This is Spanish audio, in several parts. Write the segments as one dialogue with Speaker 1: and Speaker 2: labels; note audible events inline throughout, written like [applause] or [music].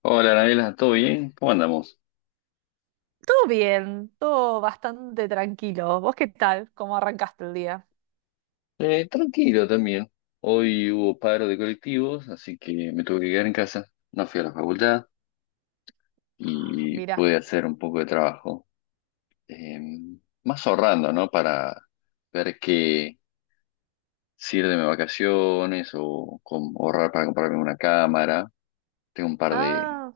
Speaker 1: Hola, Anabela, ¿todo bien? ¿Cómo andamos?
Speaker 2: Todo bien, todo bastante tranquilo. ¿Vos qué tal? ¿Cómo arrancaste el día?
Speaker 1: Tranquilo también. Hoy hubo paro de colectivos, así que me tuve que quedar en casa. No fui a la facultad
Speaker 2: Ah,
Speaker 1: y
Speaker 2: mira.
Speaker 1: pude hacer un poco de trabajo. Eh, Más ahorrando, ¿no? Para ver qué sirve de vacaciones o ahorrar para comprarme una cámara. Tengo un par de,
Speaker 2: Ah,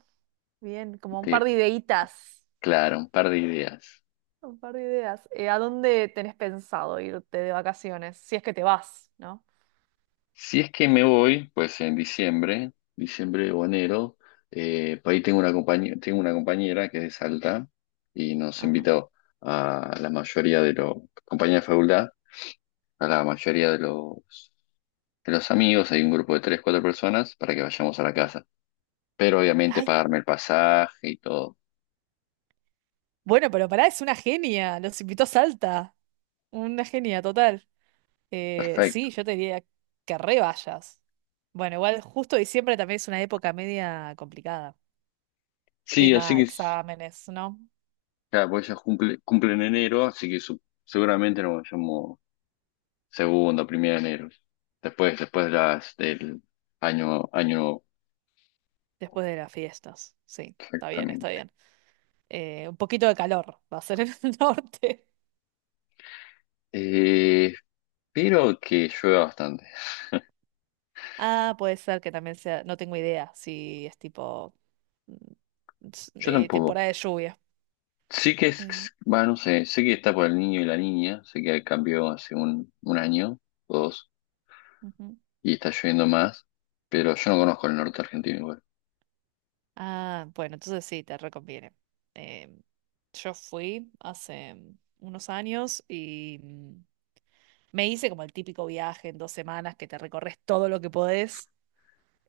Speaker 2: bien, como un
Speaker 1: de-
Speaker 2: par de ideitas.
Speaker 1: claro, un par de ideas.
Speaker 2: Un par de ideas. ¿A dónde tenés pensado irte de vacaciones? Si es que te vas, ¿no?
Speaker 1: Si es que me voy, pues en diciembre, diciembre o enero, por ahí tengo una compañía, tengo una compañera que es de Salta y nos
Speaker 2: Ajá.
Speaker 1: invitó a la mayoría de los, compañía de facultad, a la mayoría de los amigos, hay un grupo de tres, cuatro personas para que vayamos a la casa. Pero obviamente
Speaker 2: Ay,
Speaker 1: pagarme el pasaje y todo.
Speaker 2: bueno, pero pará, es una genia. Los invitó a Salta. Una genia total.
Speaker 1: Perfecto.
Speaker 2: Sí, yo te diría que re vayas. Bueno, igual justo diciembre también es una época media complicada.
Speaker 1: Sí, así
Speaker 2: Tema
Speaker 1: que,
Speaker 2: exámenes, ¿no?
Speaker 1: claro, porque ella cumple en enero, así que seguramente nos vayamos. Segundo, primero de enero. Después de las del año,
Speaker 2: Después de las fiestas, sí, está bien, está
Speaker 1: exactamente.
Speaker 2: bien. Un poquito de calor va a ser en el [laughs] norte.
Speaker 1: Eh, pero que llueva bastante.
Speaker 2: Ah, puede ser que también sea, no tengo idea si es tipo mm,
Speaker 1: Yo tampoco.
Speaker 2: temporada de lluvia.
Speaker 1: Sí que
Speaker 2: Eh,
Speaker 1: es, bueno, no sé, sé que está por el niño y la niña, sé que cambió hace un año o dos
Speaker 2: ujú.
Speaker 1: y está lloviendo más, pero yo no conozco el norte argentino igual.
Speaker 2: Ah, bueno, entonces sí, te reconviene. Eh, yo fui hace unos años y me hice como el típico viaje en 2 semanas que te recorres todo lo que podés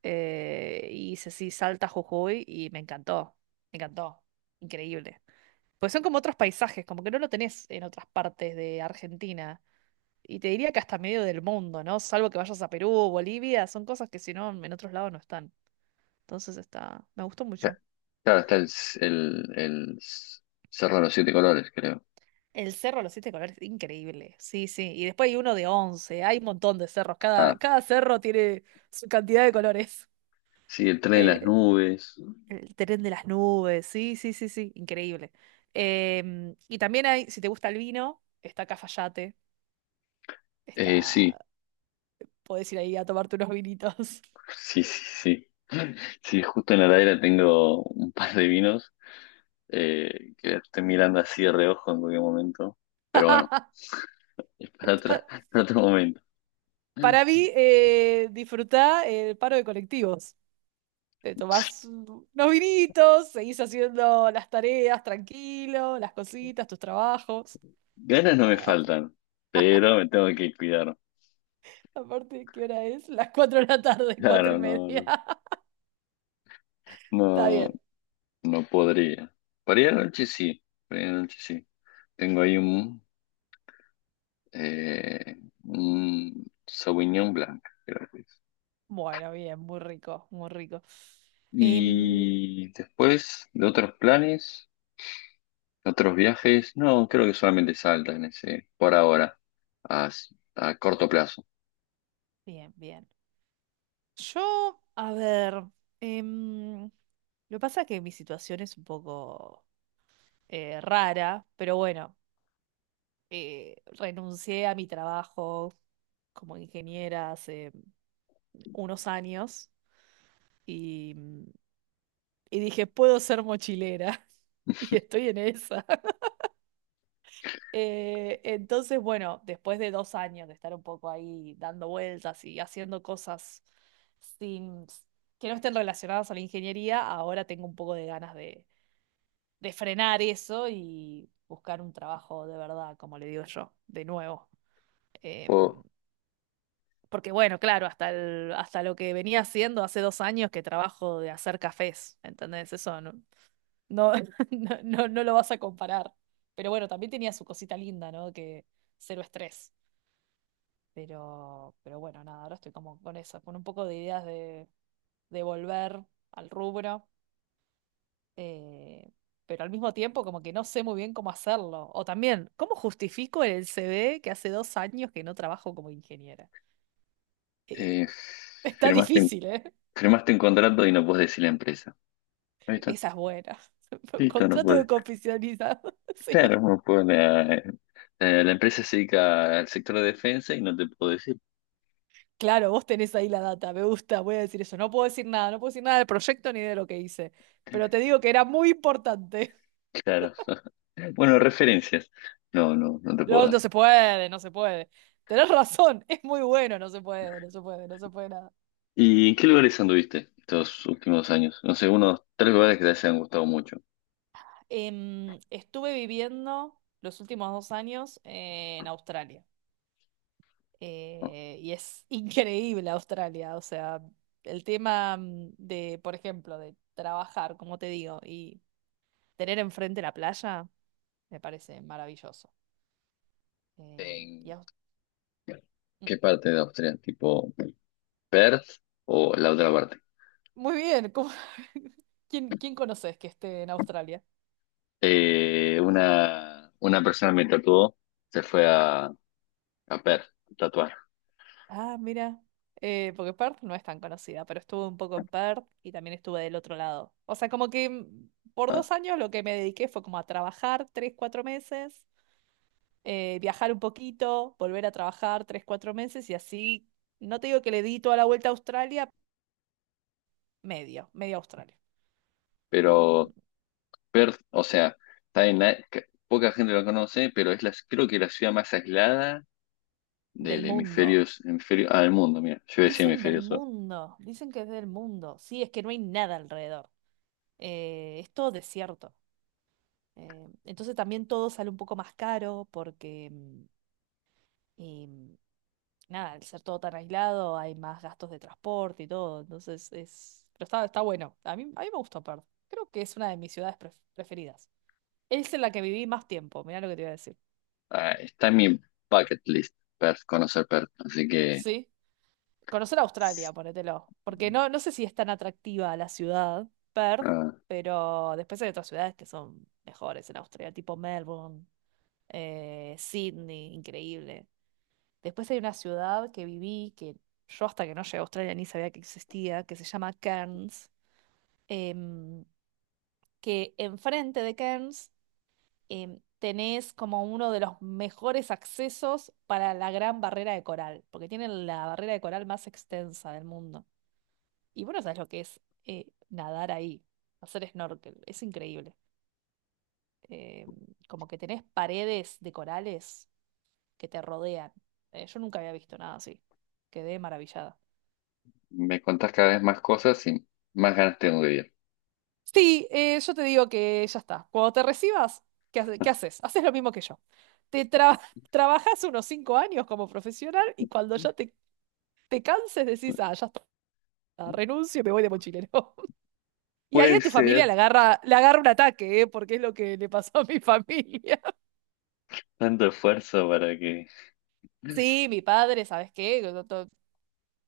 Speaker 2: eh, y hice así Salta, Jujuy y me encantó, increíble. Pues son como otros paisajes, como que no lo tenés en otras partes de Argentina. Y te diría que hasta medio del mundo, ¿no? Salvo que vayas a Perú o Bolivia, son cosas que si no, en otros lados no están. Entonces está, me gustó
Speaker 1: Ca-
Speaker 2: mucho.
Speaker 1: Claro, está el Cerro de los Siete Colores, creo.
Speaker 2: El cerro de los siete colores, increíble. Sí, sí. Y después hay uno de once. Hay un montón de cerros. Cada,
Speaker 1: Ah,
Speaker 2: cada cerro tiene su cantidad de colores.
Speaker 1: sí, el tren de las
Speaker 2: Eh,
Speaker 1: nubes.
Speaker 2: El tren de las nubes, sí, sí, sí, sí, increíble. Em, y también hay, si te gusta el vino, está Cafayate,
Speaker 1: Sí,
Speaker 2: está, podés ir ahí a tomarte unos vinitos.
Speaker 1: sí, sí, sí. Sí, justo en la heladera tengo un par de vinos que estoy mirando así de reojo en cualquier momento. Pero bueno, [laughs] es
Speaker 2: [laughs]
Speaker 1: para otro momento.
Speaker 2: Para mí, disfrutá el paro de colectivos.
Speaker 1: Sí,
Speaker 2: Unos vinitos, seguís haciendo las tareas tranquilo, las cositas, tus trabajos.
Speaker 1: ganas no me
Speaker 2: Nada.
Speaker 1: faltan, pero me tengo que cuidar.
Speaker 2: [laughs] Aparte, ¿qué hora es? Las 4 de la tarde, [laughs] cuatro y
Speaker 1: Claro, no,
Speaker 2: media.
Speaker 1: no,
Speaker 2: [laughs] Está
Speaker 1: no,
Speaker 2: bien.
Speaker 1: no podría. Para ir a la noche sí, para ir a la noche sí. Tengo ahí eh, un Sauvignon Blanc, creo que es.
Speaker 2: Bueno, bien, muy rico, muy rico. Em,
Speaker 1: Y después de otros planes. ¿Otros viajes? No, creo que solamente Salta en ese, por ahora, a, a corto plazo.
Speaker 2: Bien, bien. Yo, a ver, lo que pasa es que mi situación es un poco rara, pero bueno, renuncié a mi trabajo como ingeniera hace unos años y, y dije, puedo ser mochilera [laughs] y estoy en esa. Entonces, bueno, después de 2 años de estar un poco ahí dando vueltas y haciendo cosas sin, que no estén relacionadas a la ingeniería, ahora tengo un poco de ganas de frenar eso y buscar un trabajo de verdad, como le digo yo, de nuevo. Em,
Speaker 1: O,
Speaker 2: Porque bueno, claro, hasta lo que venía haciendo hace 2 años que trabajo de hacer cafés, ¿entendés? Eso no, [laughs] no lo vas a comparar. Pero bueno, también tenía su cosita linda, ¿no? Que cero estrés. Pero bueno, nada, ahora estoy como con eso, con un poco de ideas de volver al rubro, eh, pero al mismo tiempo como que no sé muy bien cómo hacerlo. O también, ¿cómo justifico en el CV que hace 2 años que no trabajo como ingeniera? Eh,
Speaker 1: eh,
Speaker 2: [laughs] está
Speaker 1: firmaste, un-
Speaker 2: difícil, ¿eh?
Speaker 1: Firmaste un contrato y no puedes decir la empresa. Ahí está.
Speaker 2: Esa es buena. [laughs]
Speaker 1: Listo, no
Speaker 2: Contrato
Speaker 1: puedes.
Speaker 2: de confidencialidad, [laughs] sí.
Speaker 1: Claro, no puedes. La empresa se dedica al sector de defensa y no te puedo decir.
Speaker 2: Claro, vos tenés ahí la data, me gusta, voy a decir eso. No puedo decir nada, no puedo decir nada del proyecto ni de lo que hice, pero te digo que era muy importante.
Speaker 1: Claro. Bueno, referencias. No, no, no te puedo
Speaker 2: No,
Speaker 1: dar.
Speaker 2: no se puede, no se puede. Tenés razón, [laughs] es muy bueno, no se puede, no se puede, no se puede nada.
Speaker 1: ¿Y en qué lugares anduviste estos últimos años? No sé, unos tres lugares que te hayan gustado mucho.
Speaker 2: Em, estuve viviendo los últimos 2 años en Australia.
Speaker 1: ¿No?
Speaker 2: Y es [laughs] increíble Australia. O sea, el tema de, por ejemplo, de trabajar, como te digo, y tener enfrente la playa, me parece maravilloso. Eh, y
Speaker 1: ¿En
Speaker 2: Aus-
Speaker 1: qué parte de Austria? Tipo. Perth o la otra parte.
Speaker 2: Muy bien, ¿cómo- [laughs] ¿Quién, quién conoces que esté en Australia?
Speaker 1: Una persona me tatuó, se fue a Perth, a tatuar.
Speaker 2: Ah, mira, porque Perth no es tan conocida, pero estuve un poco en Perth y también estuve del otro lado. O sea, como que por
Speaker 1: Ah,
Speaker 2: dos años lo que me dediqué fue como a trabajar 3, 4 meses, viajar un poquito, volver a trabajar 3, 4 meses y así, no te digo que le di toda la vuelta a Australia, medio, medio Australia.
Speaker 1: pero
Speaker 2: Em,
Speaker 1: Perth, o sea, está que poca gente lo conoce, pero es la, creo que la ciudad más aislada
Speaker 2: Del mundo.
Speaker 1: del mundo, mira, yo decía
Speaker 2: Dicen del
Speaker 1: hemisferio sur.
Speaker 2: mundo, dicen que es del mundo. Sí, es que no hay nada alrededor. Es todo desierto. Entonces también todo sale un poco más caro porque, mm, y, mm, nada, al ser todo tan aislado hay más gastos de transporte y todo. Entonces es... Pero está, está bueno. A mí me gustó Perth. Creo que es una de mis ciudades pref- preferidas. Es en la que viví más tiempo, mirá lo que te iba a decir.
Speaker 1: Ah, está en mi bucket list, Perth, conocer Perth, así que
Speaker 2: Sí. Conocer Australia, ponételo. Porque no, no sé si es tan atractiva la ciudad, Perth,
Speaker 1: ah,
Speaker 2: pero después hay otras ciudades que son mejores en Australia, tipo Melbourne, Sydney, increíble. Después hay una ciudad que viví, que yo hasta que no llegué a Australia ni sabía que existía, que se llama Cairns, em, que enfrente de Cairns tenés como uno de los mejores accesos para la gran barrera de coral, porque tienen la barrera de coral más extensa del mundo. Y bueno, sabes lo que es nadar ahí, hacer snorkel, es increíble. Em, Como que tenés paredes de corales que te rodean. Yo nunca había visto nada así. Quedé maravillada.
Speaker 1: me contás cada vez más cosas y más ganas tengo de ir.
Speaker 2: Sí, yo te digo que ya está. Cuando te recibas, ¿qué haces? Haces lo mismo que yo. Te tra- [laughs] Trabajas unos 5 años como profesional y cuando ya te canses decís, ah, ya está, renuncio y me voy de mochilero. [laughs] Y ahí a
Speaker 1: Puede
Speaker 2: tu familia
Speaker 1: ser.
Speaker 2: le agarra un ataque, ¿eh? Porque es lo que le pasó a mi familia. [laughs]
Speaker 1: Tanto esfuerzo para que...
Speaker 2: Sí, mi padre, ¿sabes qué? Yo to-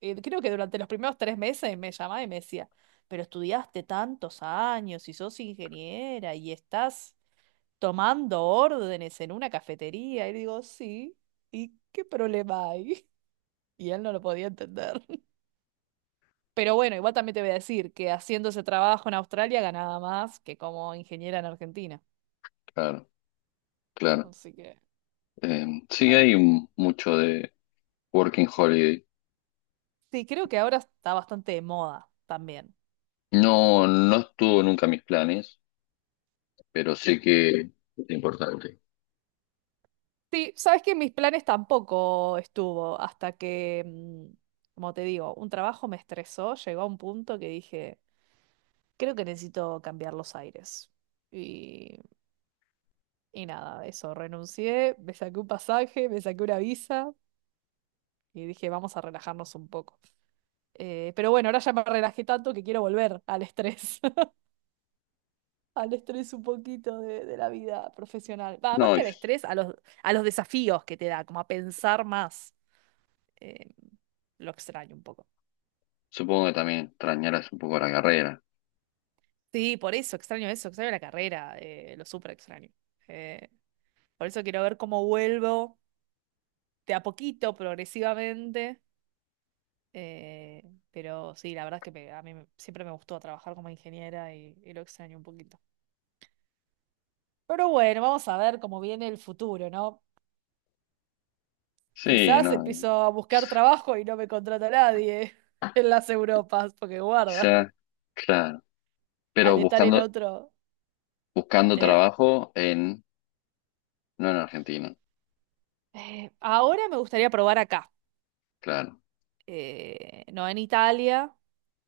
Speaker 2: eh, Creo que durante los primeros 3 meses me llamaba y me decía, pero estudiaste tantos años y sos ingeniera y estás tomando órdenes en una cafetería. Y digo, sí, ¿y qué problema hay? [laughs] Y él no lo podía entender. [laughs] Pero bueno, igual también te voy a decir que haciendo ese trabajo en Australia ganaba más que como ingeniera en Argentina.
Speaker 1: Claro, claro.
Speaker 2: Así que...
Speaker 1: Sí,
Speaker 2: ah,
Speaker 1: hay mucho de Working Holiday.
Speaker 2: sí, creo que ahora está bastante de moda también.
Speaker 1: No, no estuvo nunca en mis planes, pero sé que es importante.
Speaker 2: Sí, sabes que en mis planes tampoco estuvo hasta que, como te digo, un trabajo me estresó, llegó a un punto que dije, creo que necesito cambiar los aires. y Y nada, eso, renuncié, me saqué un pasaje, me saqué una visa y dije, vamos a relajarnos un poco. Pero bueno, ahora ya me relajé tanto que quiero volver al estrés, [laughs] al estrés un poquito de la vida profesional. Va, más
Speaker 1: No, y
Speaker 2: que al estrés, a los desafíos que te da, como a pensar más. Eh, lo extraño un poco.
Speaker 1: supongo que también extrañarás un poco la carrera.
Speaker 2: Sí, por eso, extraño la carrera, lo súper extraño. Eh, por eso quiero ver cómo vuelvo de a poquito, progresivamente. Eh, pero sí, la verdad es que siempre me gustó trabajar como ingeniera y lo extraño un poquito. Pero bueno, vamos a ver cómo viene el futuro, ¿no?
Speaker 1: Sí,
Speaker 2: Quizás
Speaker 1: no,
Speaker 2: empiezo a buscar trabajo y no me contrata nadie [laughs] en las Europas, porque guarda,
Speaker 1: quizá, claro.
Speaker 2: al
Speaker 1: Pero
Speaker 2: estar en
Speaker 1: buscando,
Speaker 2: otro...
Speaker 1: buscando
Speaker 2: ¿Eh?
Speaker 1: trabajo no en Argentina,
Speaker 2: Ahora me gustaría probar acá,
Speaker 1: claro.
Speaker 2: no en Italia,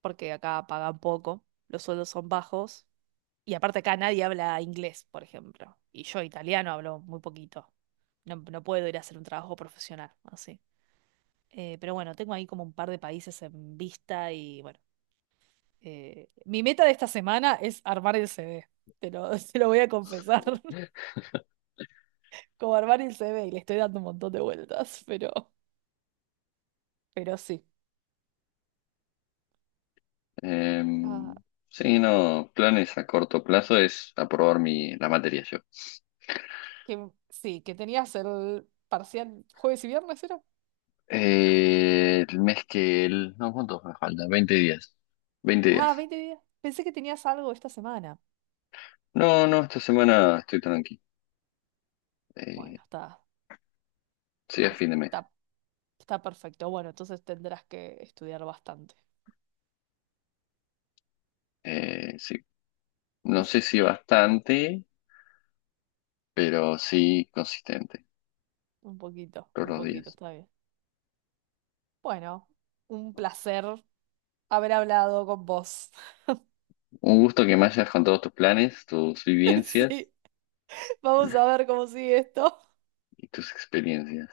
Speaker 2: porque acá pagan poco, los sueldos son bajos. Y aparte acá nadie habla inglés, por ejemplo. Y yo italiano hablo muy poquito. No, no puedo ir a hacer un trabajo profesional, así. Pero bueno, tengo ahí como un par de países en vista y bueno. Mi meta de esta semana es armar el CV. Te lo, [laughs] te lo voy a confesar. [laughs] Como armar el CV y le estoy dando un montón de vueltas, pero sí.
Speaker 1: Eh,
Speaker 2: Ah,
Speaker 1: sí, no, planes a corto plazo es aprobar la materia.
Speaker 2: que, sí, que tenías el parcial jueves y viernes, ¿era?
Speaker 1: El mes que el... No, ¿cuántos me faltan? 20 días. 20 días.
Speaker 2: Ah, 20 días. Pensé que tenías algo esta semana.
Speaker 1: No, no, esta semana estoy tranqui. Eh,
Speaker 2: Bueno,
Speaker 1: Sería fin de mes.
Speaker 2: está Está perfecto. Bueno, entonces tendrás que estudiar bastante.
Speaker 1: Sí. No sé
Speaker 2: [laughs]
Speaker 1: si bastante, pero sí consistente todos
Speaker 2: Un
Speaker 1: los
Speaker 2: poquito,
Speaker 1: días.
Speaker 2: está bien. Bueno, un placer haber hablado con vos.
Speaker 1: Un gusto que me hayas contado tus planes, tus
Speaker 2: [laughs]
Speaker 1: vivencias
Speaker 2: Sí, vamos a ver cómo sigue esto.
Speaker 1: y tus experiencias.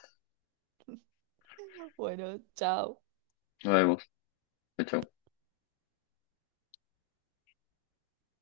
Speaker 2: [laughs] Bueno, chao.
Speaker 1: Nos vemos. Chao. Chao.